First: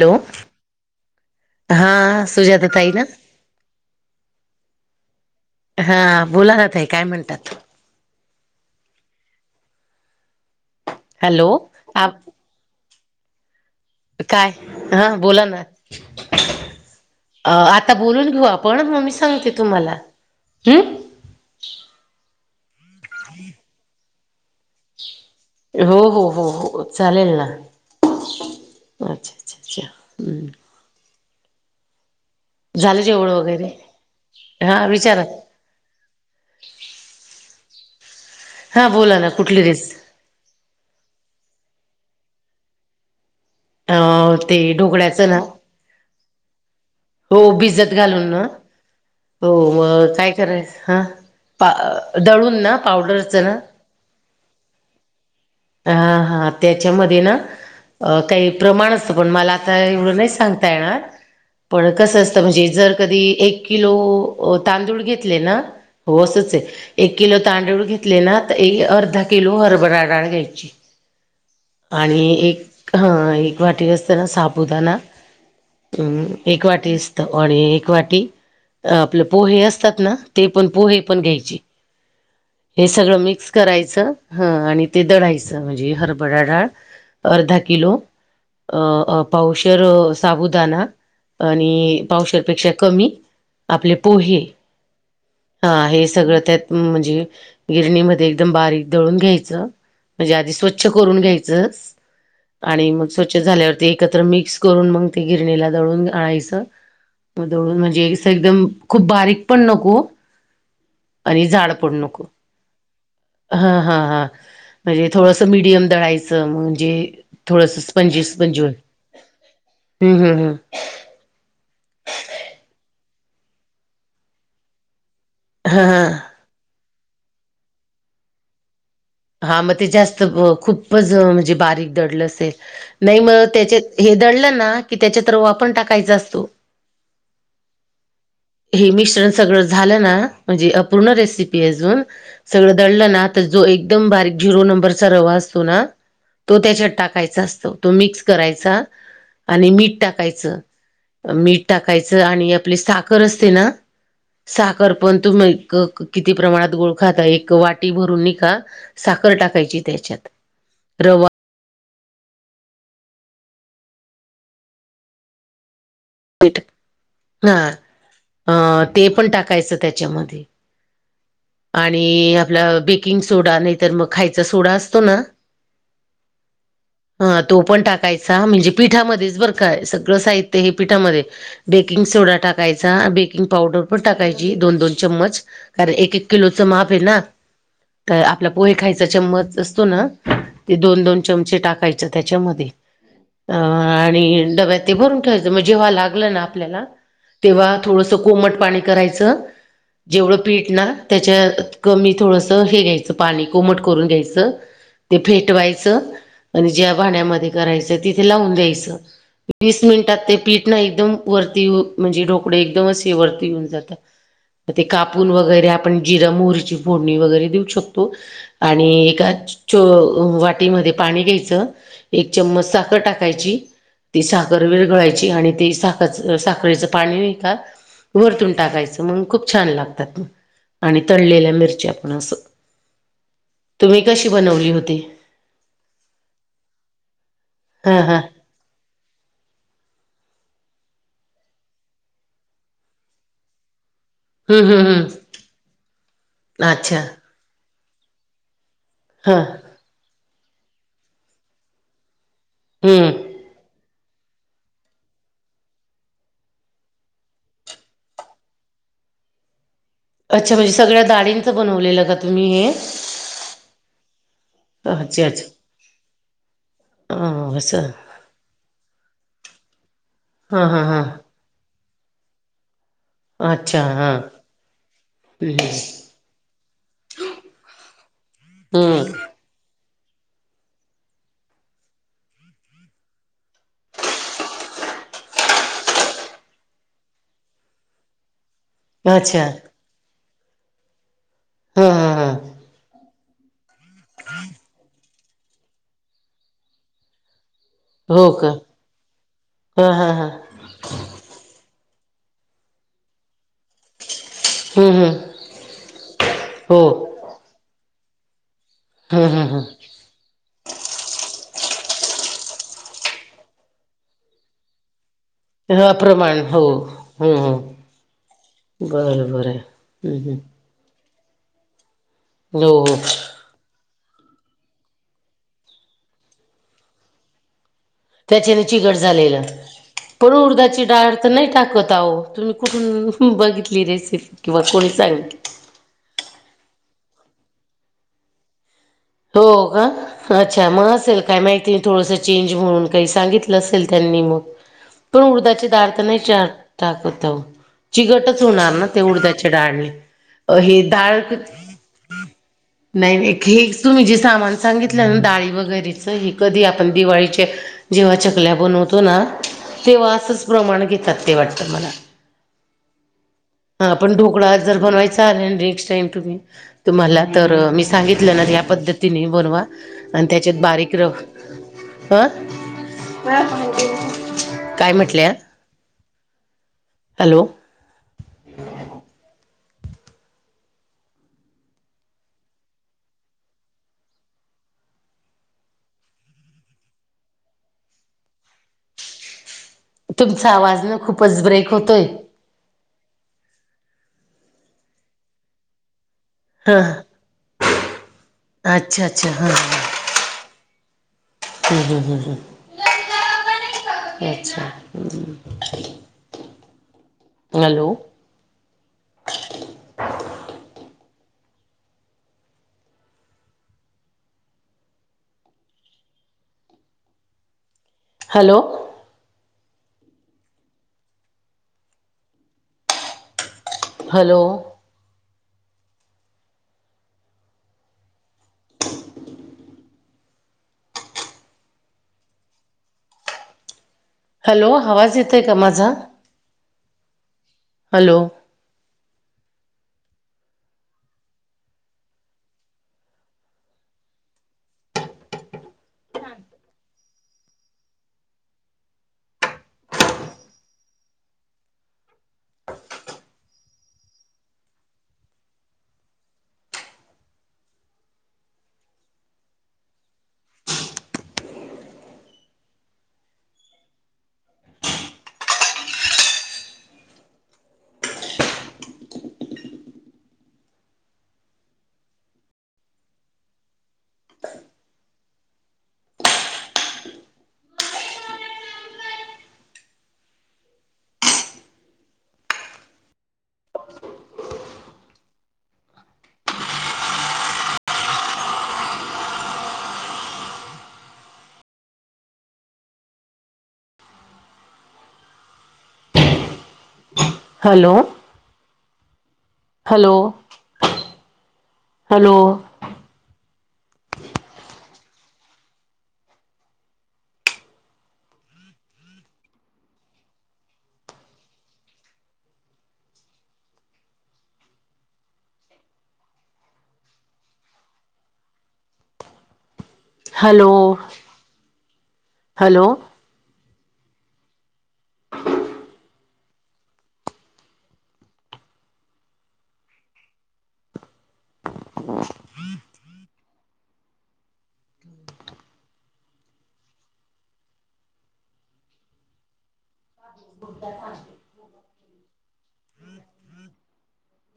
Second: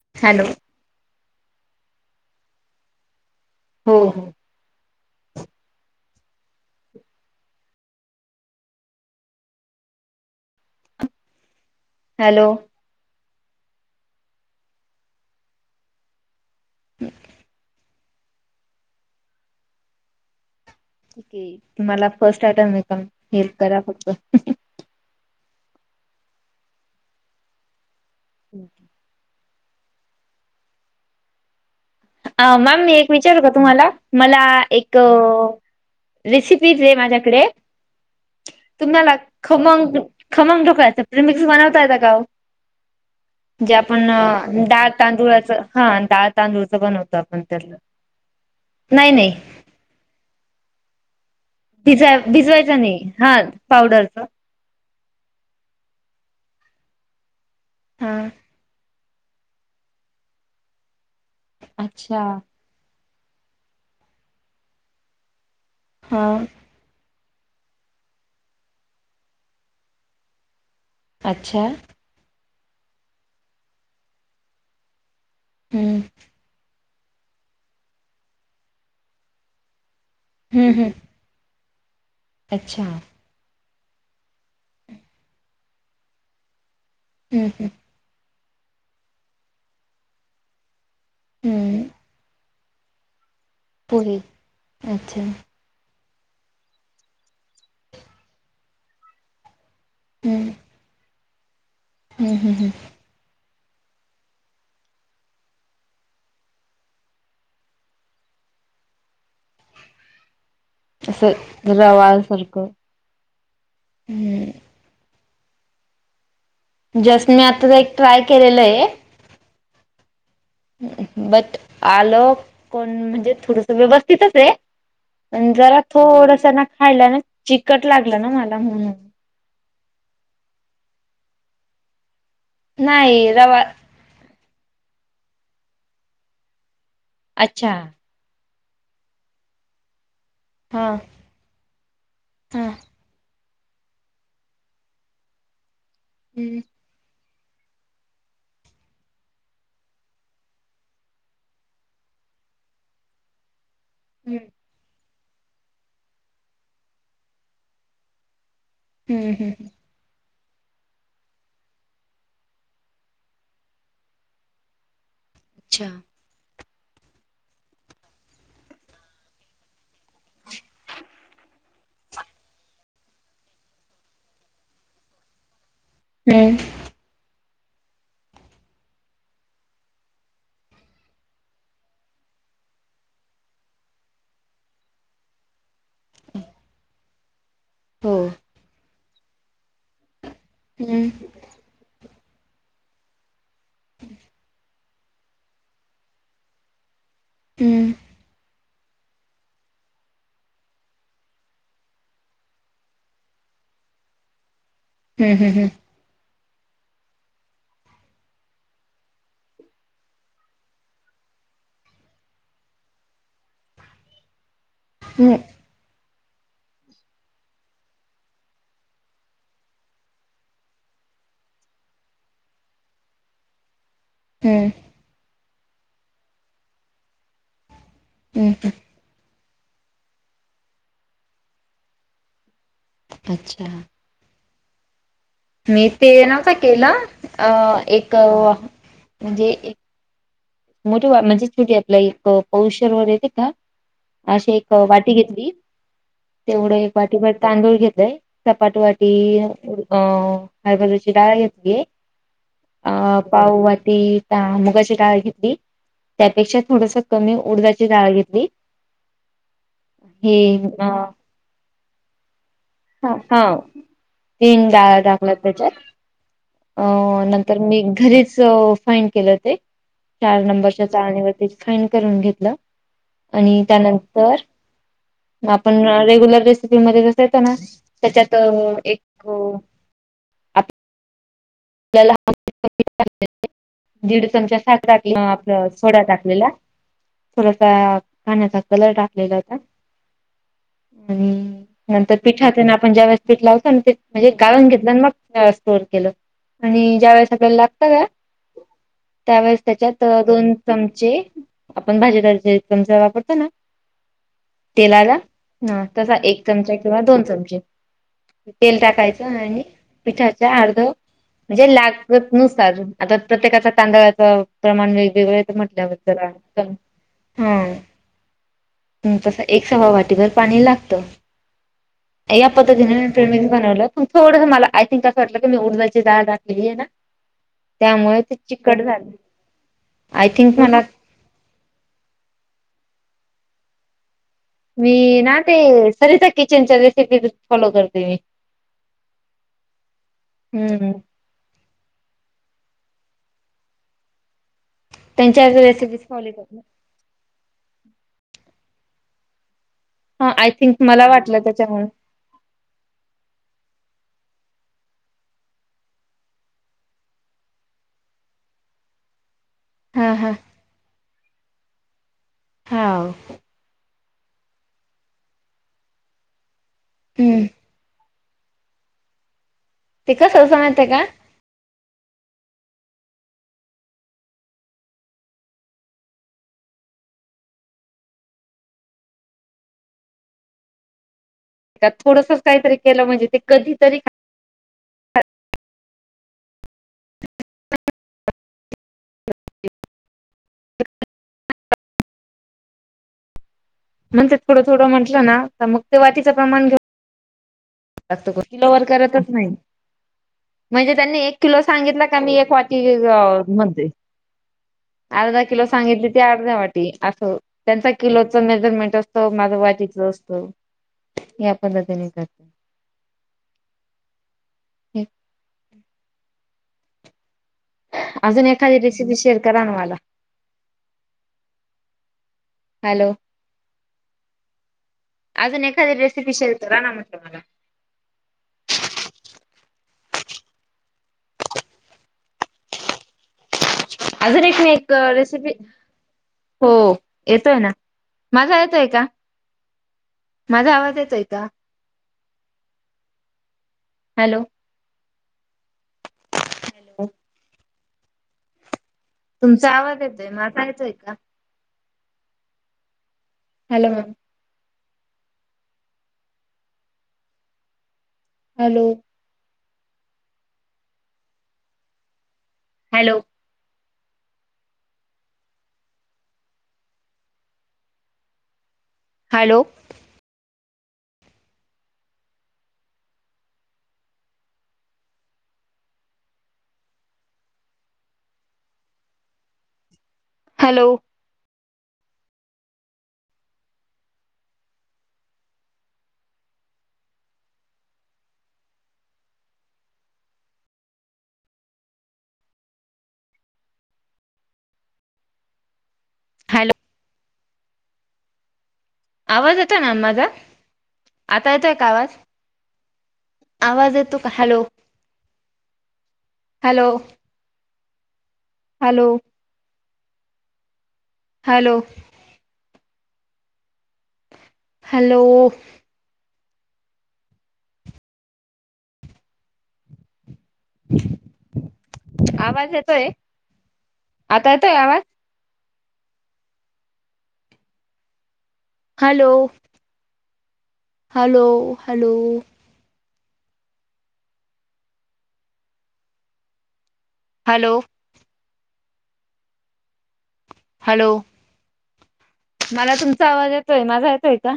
Hello हा सुजात ताई ना हो हो हा बोला जात आहे काय म्हणतात हॅलो आप हॅलो काय हा बोला ना आ आता बोलून घेऊ आपण मग ममी सांगते तुम्हाला ह् ठीक तुम्हाला फर्स्ट आयटम मेकअप हेल्प करा फडत हो हो हो हो चालेल ना अच्छा अच्छा अच्छा ह् अ मॅम मी झालं एक जेवण विचारू का वगैरे तुम्हाला मला हा एक विचारा रेसिपी र आहे माझ्याकडे हा तुम्हाला बोला ना कुठली रेस खमंग खमम ठोकायचं प्रमिक्स बनवता यय का गाव जे अ आपण ते डाळ ढोकळ्याचं ना तांदूळाच हा डाळ तांदूळच बनवतो हो आपण त्यातलं भिजत घालून ना नाही नाही हो म काय कराय ह भिजा दळून ना भिजवायचं नाही हा पावडरचं ना पावडरच हा हा त्याच्यामध्ये ना हा काही प्रमाण मव नाही स येणारण क अच्छा असतण कधी एक किलो तांदूळ घेतले ना हो हा असच आहे एक किलो तांदूळ घेतले ना तर अर्धा किलो हरभरा डाळ घ्यायची अच्छा आणि एक ह एक वाटी असताना सापुदना हम्म अम् एक वाटी असत आणि एक वाटी आपलं पोहे असतात ना ते पण हम्म हम्म पोहे पण घ्यायचे अच्छा हे हम्म सगळं मिक्स करायचं ह आणि ते दढायचं म्हणजे हरभरा डाळ. अर्धा हम्म किलो अ पावशर साबुदाणा आणि हम्म पावसापेक्षा कमी आपले पोहे. अच्छा हा हे सगळं त्यात म्हणजे गिरणीमध्ये एकदम बारीक दळून घ्यायचं. म्हणजे हम्म आधी स्वच्छ करून घ्यायचं हम्म हम्म हम्म. आणि मग स्वच्छ झाल्यावरती एकत्र मिक्स करून मग ते गिरणीला दळून आणायचं. दळून म्हणजें एकदम खूप बारीक पण नको. असं आणि झाड पड रवाळ नको सारखं. हा हा हा. हम्म म्हणजे थोडसं मिडियम दळायचं म्हणजे जस्ट मी आता थोडस एक ट्राय केलेलं स्पंजीसपंजी आहे हम् हम् हम. बट आलं कोण म्हणजे थोडस व्यवस्थितच आहे. पण जरा हां हां थोडस ना खायला ना चिकट लागलं ना मला म्हणून हा मग ते जास्त खूपच म्हणजे बारीक दडलं असेल नाही मग त्याचेत हे दळलं ना की त्याच्या तरवा आपण टाकायचा असतो. अच्छा. हे मिश्रण सगळ झालं ना म्हणजे हा अूर्ण रेसी हा सगळ दडलं ना जो एकदम बारीक झरो नंबरचा रवा असतो ना तो हम्म त्याच्यात टाकायचा असतो तो मिक्स करायचा आणि मीठ टाकायचं. मीठ टाकायचं आणि आपली साखर असते ना. हम्म साखर पण तुम्ही किती प्रमाणात गोळ खाता एक वाटी भरून नि काा? हम्म साखर हम्म. टाकायची त्याच्यात रवा अच्छा. हा ते पण टाकायचं त्याच्यामध्ये आणि आपला बेकिंग सोडा नाहीतर मग खायचा सोडा असतो ना. [unintelligible] हम्म. हा तो पण टाकायचा म्हणजे पिठामध्येच बरं काय सगळं साहित्य हे पिठामध्ये बेकिंग सोडा टाकायचा बेकिंग पावडर पण टाकायची दोन दोन चममच. कारण एक एक किलोचं माप आहे ना. हो. तर आपला पोहे खायचा चममच असतो ना ते दोन हम्म दोन च टाकायच त्याच्यामध्ये आणि डब्यात भरून ठे. जेव्हा लागलं ना आपल्याला तेव्हा हम्म थोडस कोमट पाणी करायचं. जेवढं पीठ ना त्याच्या कमी थोडसं हे घ्यायचं पाणी कोमट करून घ्यायचं. ते हम्म हम्म फेटवायचं. आणि ज्या भाण्यामध्ये करायचं तिथे लावून द्यायचं वीस मिनिटात ते पीठ ना एकदम वरती म्हणजे ढोकळे एकदम असे वरती होऊन जातात. ते कापून हम्म वगैरे आपण जिरा मोहरीची फोडणी वगैरे देऊ शकतो. आणि एका च वाटीमध्ये पाणी घ्यायचं. एक चम्मच साखर टाकायची. ती हम्म साखर हम्म. विरगळायची आणि तेी साखरचं साखरेचं पाणी एका वरतून हम्म टाकायचं. खूप छान लागतात आणि तळलेल्या मिरच्या आपण अस. अच्छा. तुम्ही कशी बनवली होती. मी ते नवता केलं अ हा एक हा. म्हणजे मोठी म्हणजेच े आपला पौषर ववर येते का? अशी हम्म एक हम्म हम्म. वाटी घेतली तेवढं एक अच्छा. वाटी म तांदूळ घेतलंय चपाट वाटी हा. ती अ हरबाजूची लााळ घेती. हम्म. पाववा ती त्या मुगाची कााळ त्यापेक्षा थोडस कमी ऊर्जाची जाडाळ घेतली. हे अच्छा म्हणजे अ, सगळ्यााडींचं बनवलेलं का तुम्ही हे ह हा तीन डळ अच्छा दागलंत अच्छा. त्याच्या अ नंतर मी घरीच फाईन केलं ते चार हा हा नंबरच्या हा. चाळणीवरतीच फाइन करून घेतलं आणि अच्छा हा त्यानंतर हम्म आपण रेग्युलर रेसिपीमध्येध्येचसे ना त्याच्यात एक हम्म आपल्याला दीड चमचा साग टाक आपलं सोडा टाकलेला थोडासा खण्याचा कलर टाकलेला अच्छा होता आणि हा हा नंतर हा पीठातना आपण ज्या वळे पठ ला होतो आणि ते म्हणजे गाळून घेतलं आणि मग स्टोर केलं आणि ज्यावेेळेस आपगळला ला हो का त्यावेळेस हा त्याच्यात हा हा दोन चमचे आपण भाजी त चमचा वापरतो ना हम्म तेलाला हम्म ह तसा एक चमचा हो किंवा दोन चमचे तेल हम्म टाकायचं हम्म आणि हम्म पिठाच अर्ध म्हणजे लाग नुसार आता प्रत्येकाच्या तांदळाचं प्रमाण वेगवेगळ हा म्हटल्यावर जरा प्रमाण हो हम्म हा हम्म बरं तस बरं एक सवा हम्म वाटीभर हम्म पाणी लागतं या हो हो पद्धतीने प्रेच बनवलं पण थोडंस मला आय थिंक असं वाटलं की मी उर्जाची जाडळ टाकली आहे ना त्यामुळे ते त्याच्याने चिकट चिघट झालं झालेलं आय पण थिंक मला उर्धाची डाळ तर नाही टाकत आहो तुम्ही कुठून बघितली रेसिपी किंवा कोणी मी ना सांगितली ते सरिता किचनच्या रेसिपी फॉलो करते मी हो का अच्छा मग हम्म. असेल काय माहिती थोडसं चेंज म्हणून काही सांगितलं असेल त्यांनी मग पण त्यांच्या उर्दाचे दधार तर रेसिपीज नाही फॉलो चार कर टाकत चिगटच होणार ना ते उडद्याचे डाळणी हा आय अ थिंक हे मला डाळ वाटलं त्याच्यामुळे नाही हे तुम्ही जे सामान सांगितलं ना डाळी वगैरेचं हेी कधी आपण दिवाळीचे जेव्हा चकल्या बनवतो ना तेव्हा हा हा. असंच प्रमाण घेतात ते वाटतं मला होा हा पण ढोकळा जर बनवायचा आ नेक्स्ट टाइम तुम्ही तुम्हाला हम्म तर सांगितल्यान ह्या पद्धतीने बनवा ते आणि कसं असं त्याच्यात माहितीये बारीक का? र ह काय म्हटलं हॅलो थोडस काहीतरी केलं म्हणजे ते कधीरी तुमचा आवाजनं खूपच ब्रेक होतोय म्हण ते थोडं थोडं म्हटलं ना तर मग ते वाीचं प्रमाण हां त किलो अच्छा वकरतच हां नाही म्हणजे त्यांनी एक किलो हं हं सांगितला हं का मी एक वाटी म्हण अच्छा अर्धा किलो सांगितली ते अर्ध्या वाटी असं हॅलो त्यांचा किलोचं मेजरमेंट असत त माझ वाटतलं असतो या पद्धतीने करत ह अजून हॅलो एखाद ी शेअर करवाला हॅलो हॅलो अजून एखादी रेसिपी शेलतो रा ना म्हटतो मला अजून एक नाहीी हॅलो एक आवाज येतोय रेसिपी का माझा हो येतोय ना हॅलो माझा येत आहे का माझा आवाज येत आहे का हॅलो हॅलो तुमचा आवाज येतोय मला असयचंय का, hello ma'am hello hello hello. Hello. Hello. Hello. आवाज येतो ना हॅलो माझा आता येतोय का आवाज? हॅलो आवाज येतो का hello hello. Hello. Hello. Hello. Hello आवाज हॅलो येतोय आता येतोय आवाज. [unintelligible] Hello hello hello. Hello. Hello मला तुमचा आवाज येतोय माझा येतोय का?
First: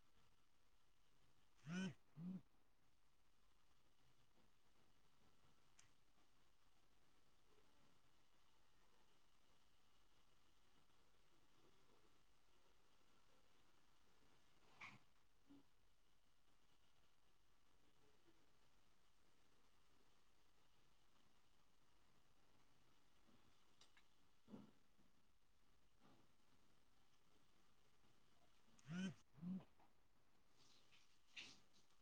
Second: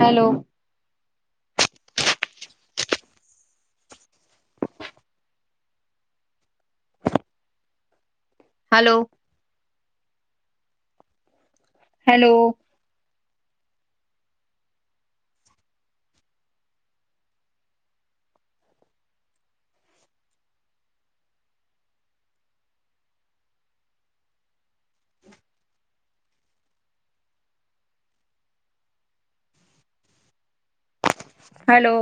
Hello. Hello. Hello. Hello.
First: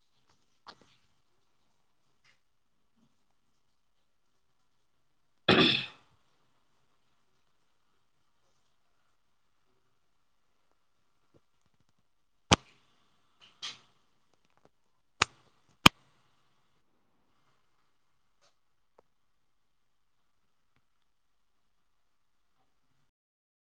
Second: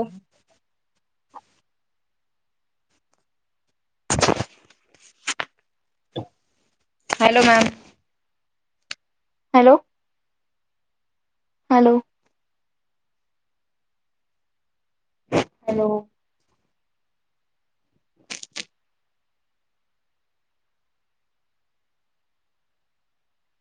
[unintelligible] [unintelligible] Hello ma'am. Hello. Hello. Hello.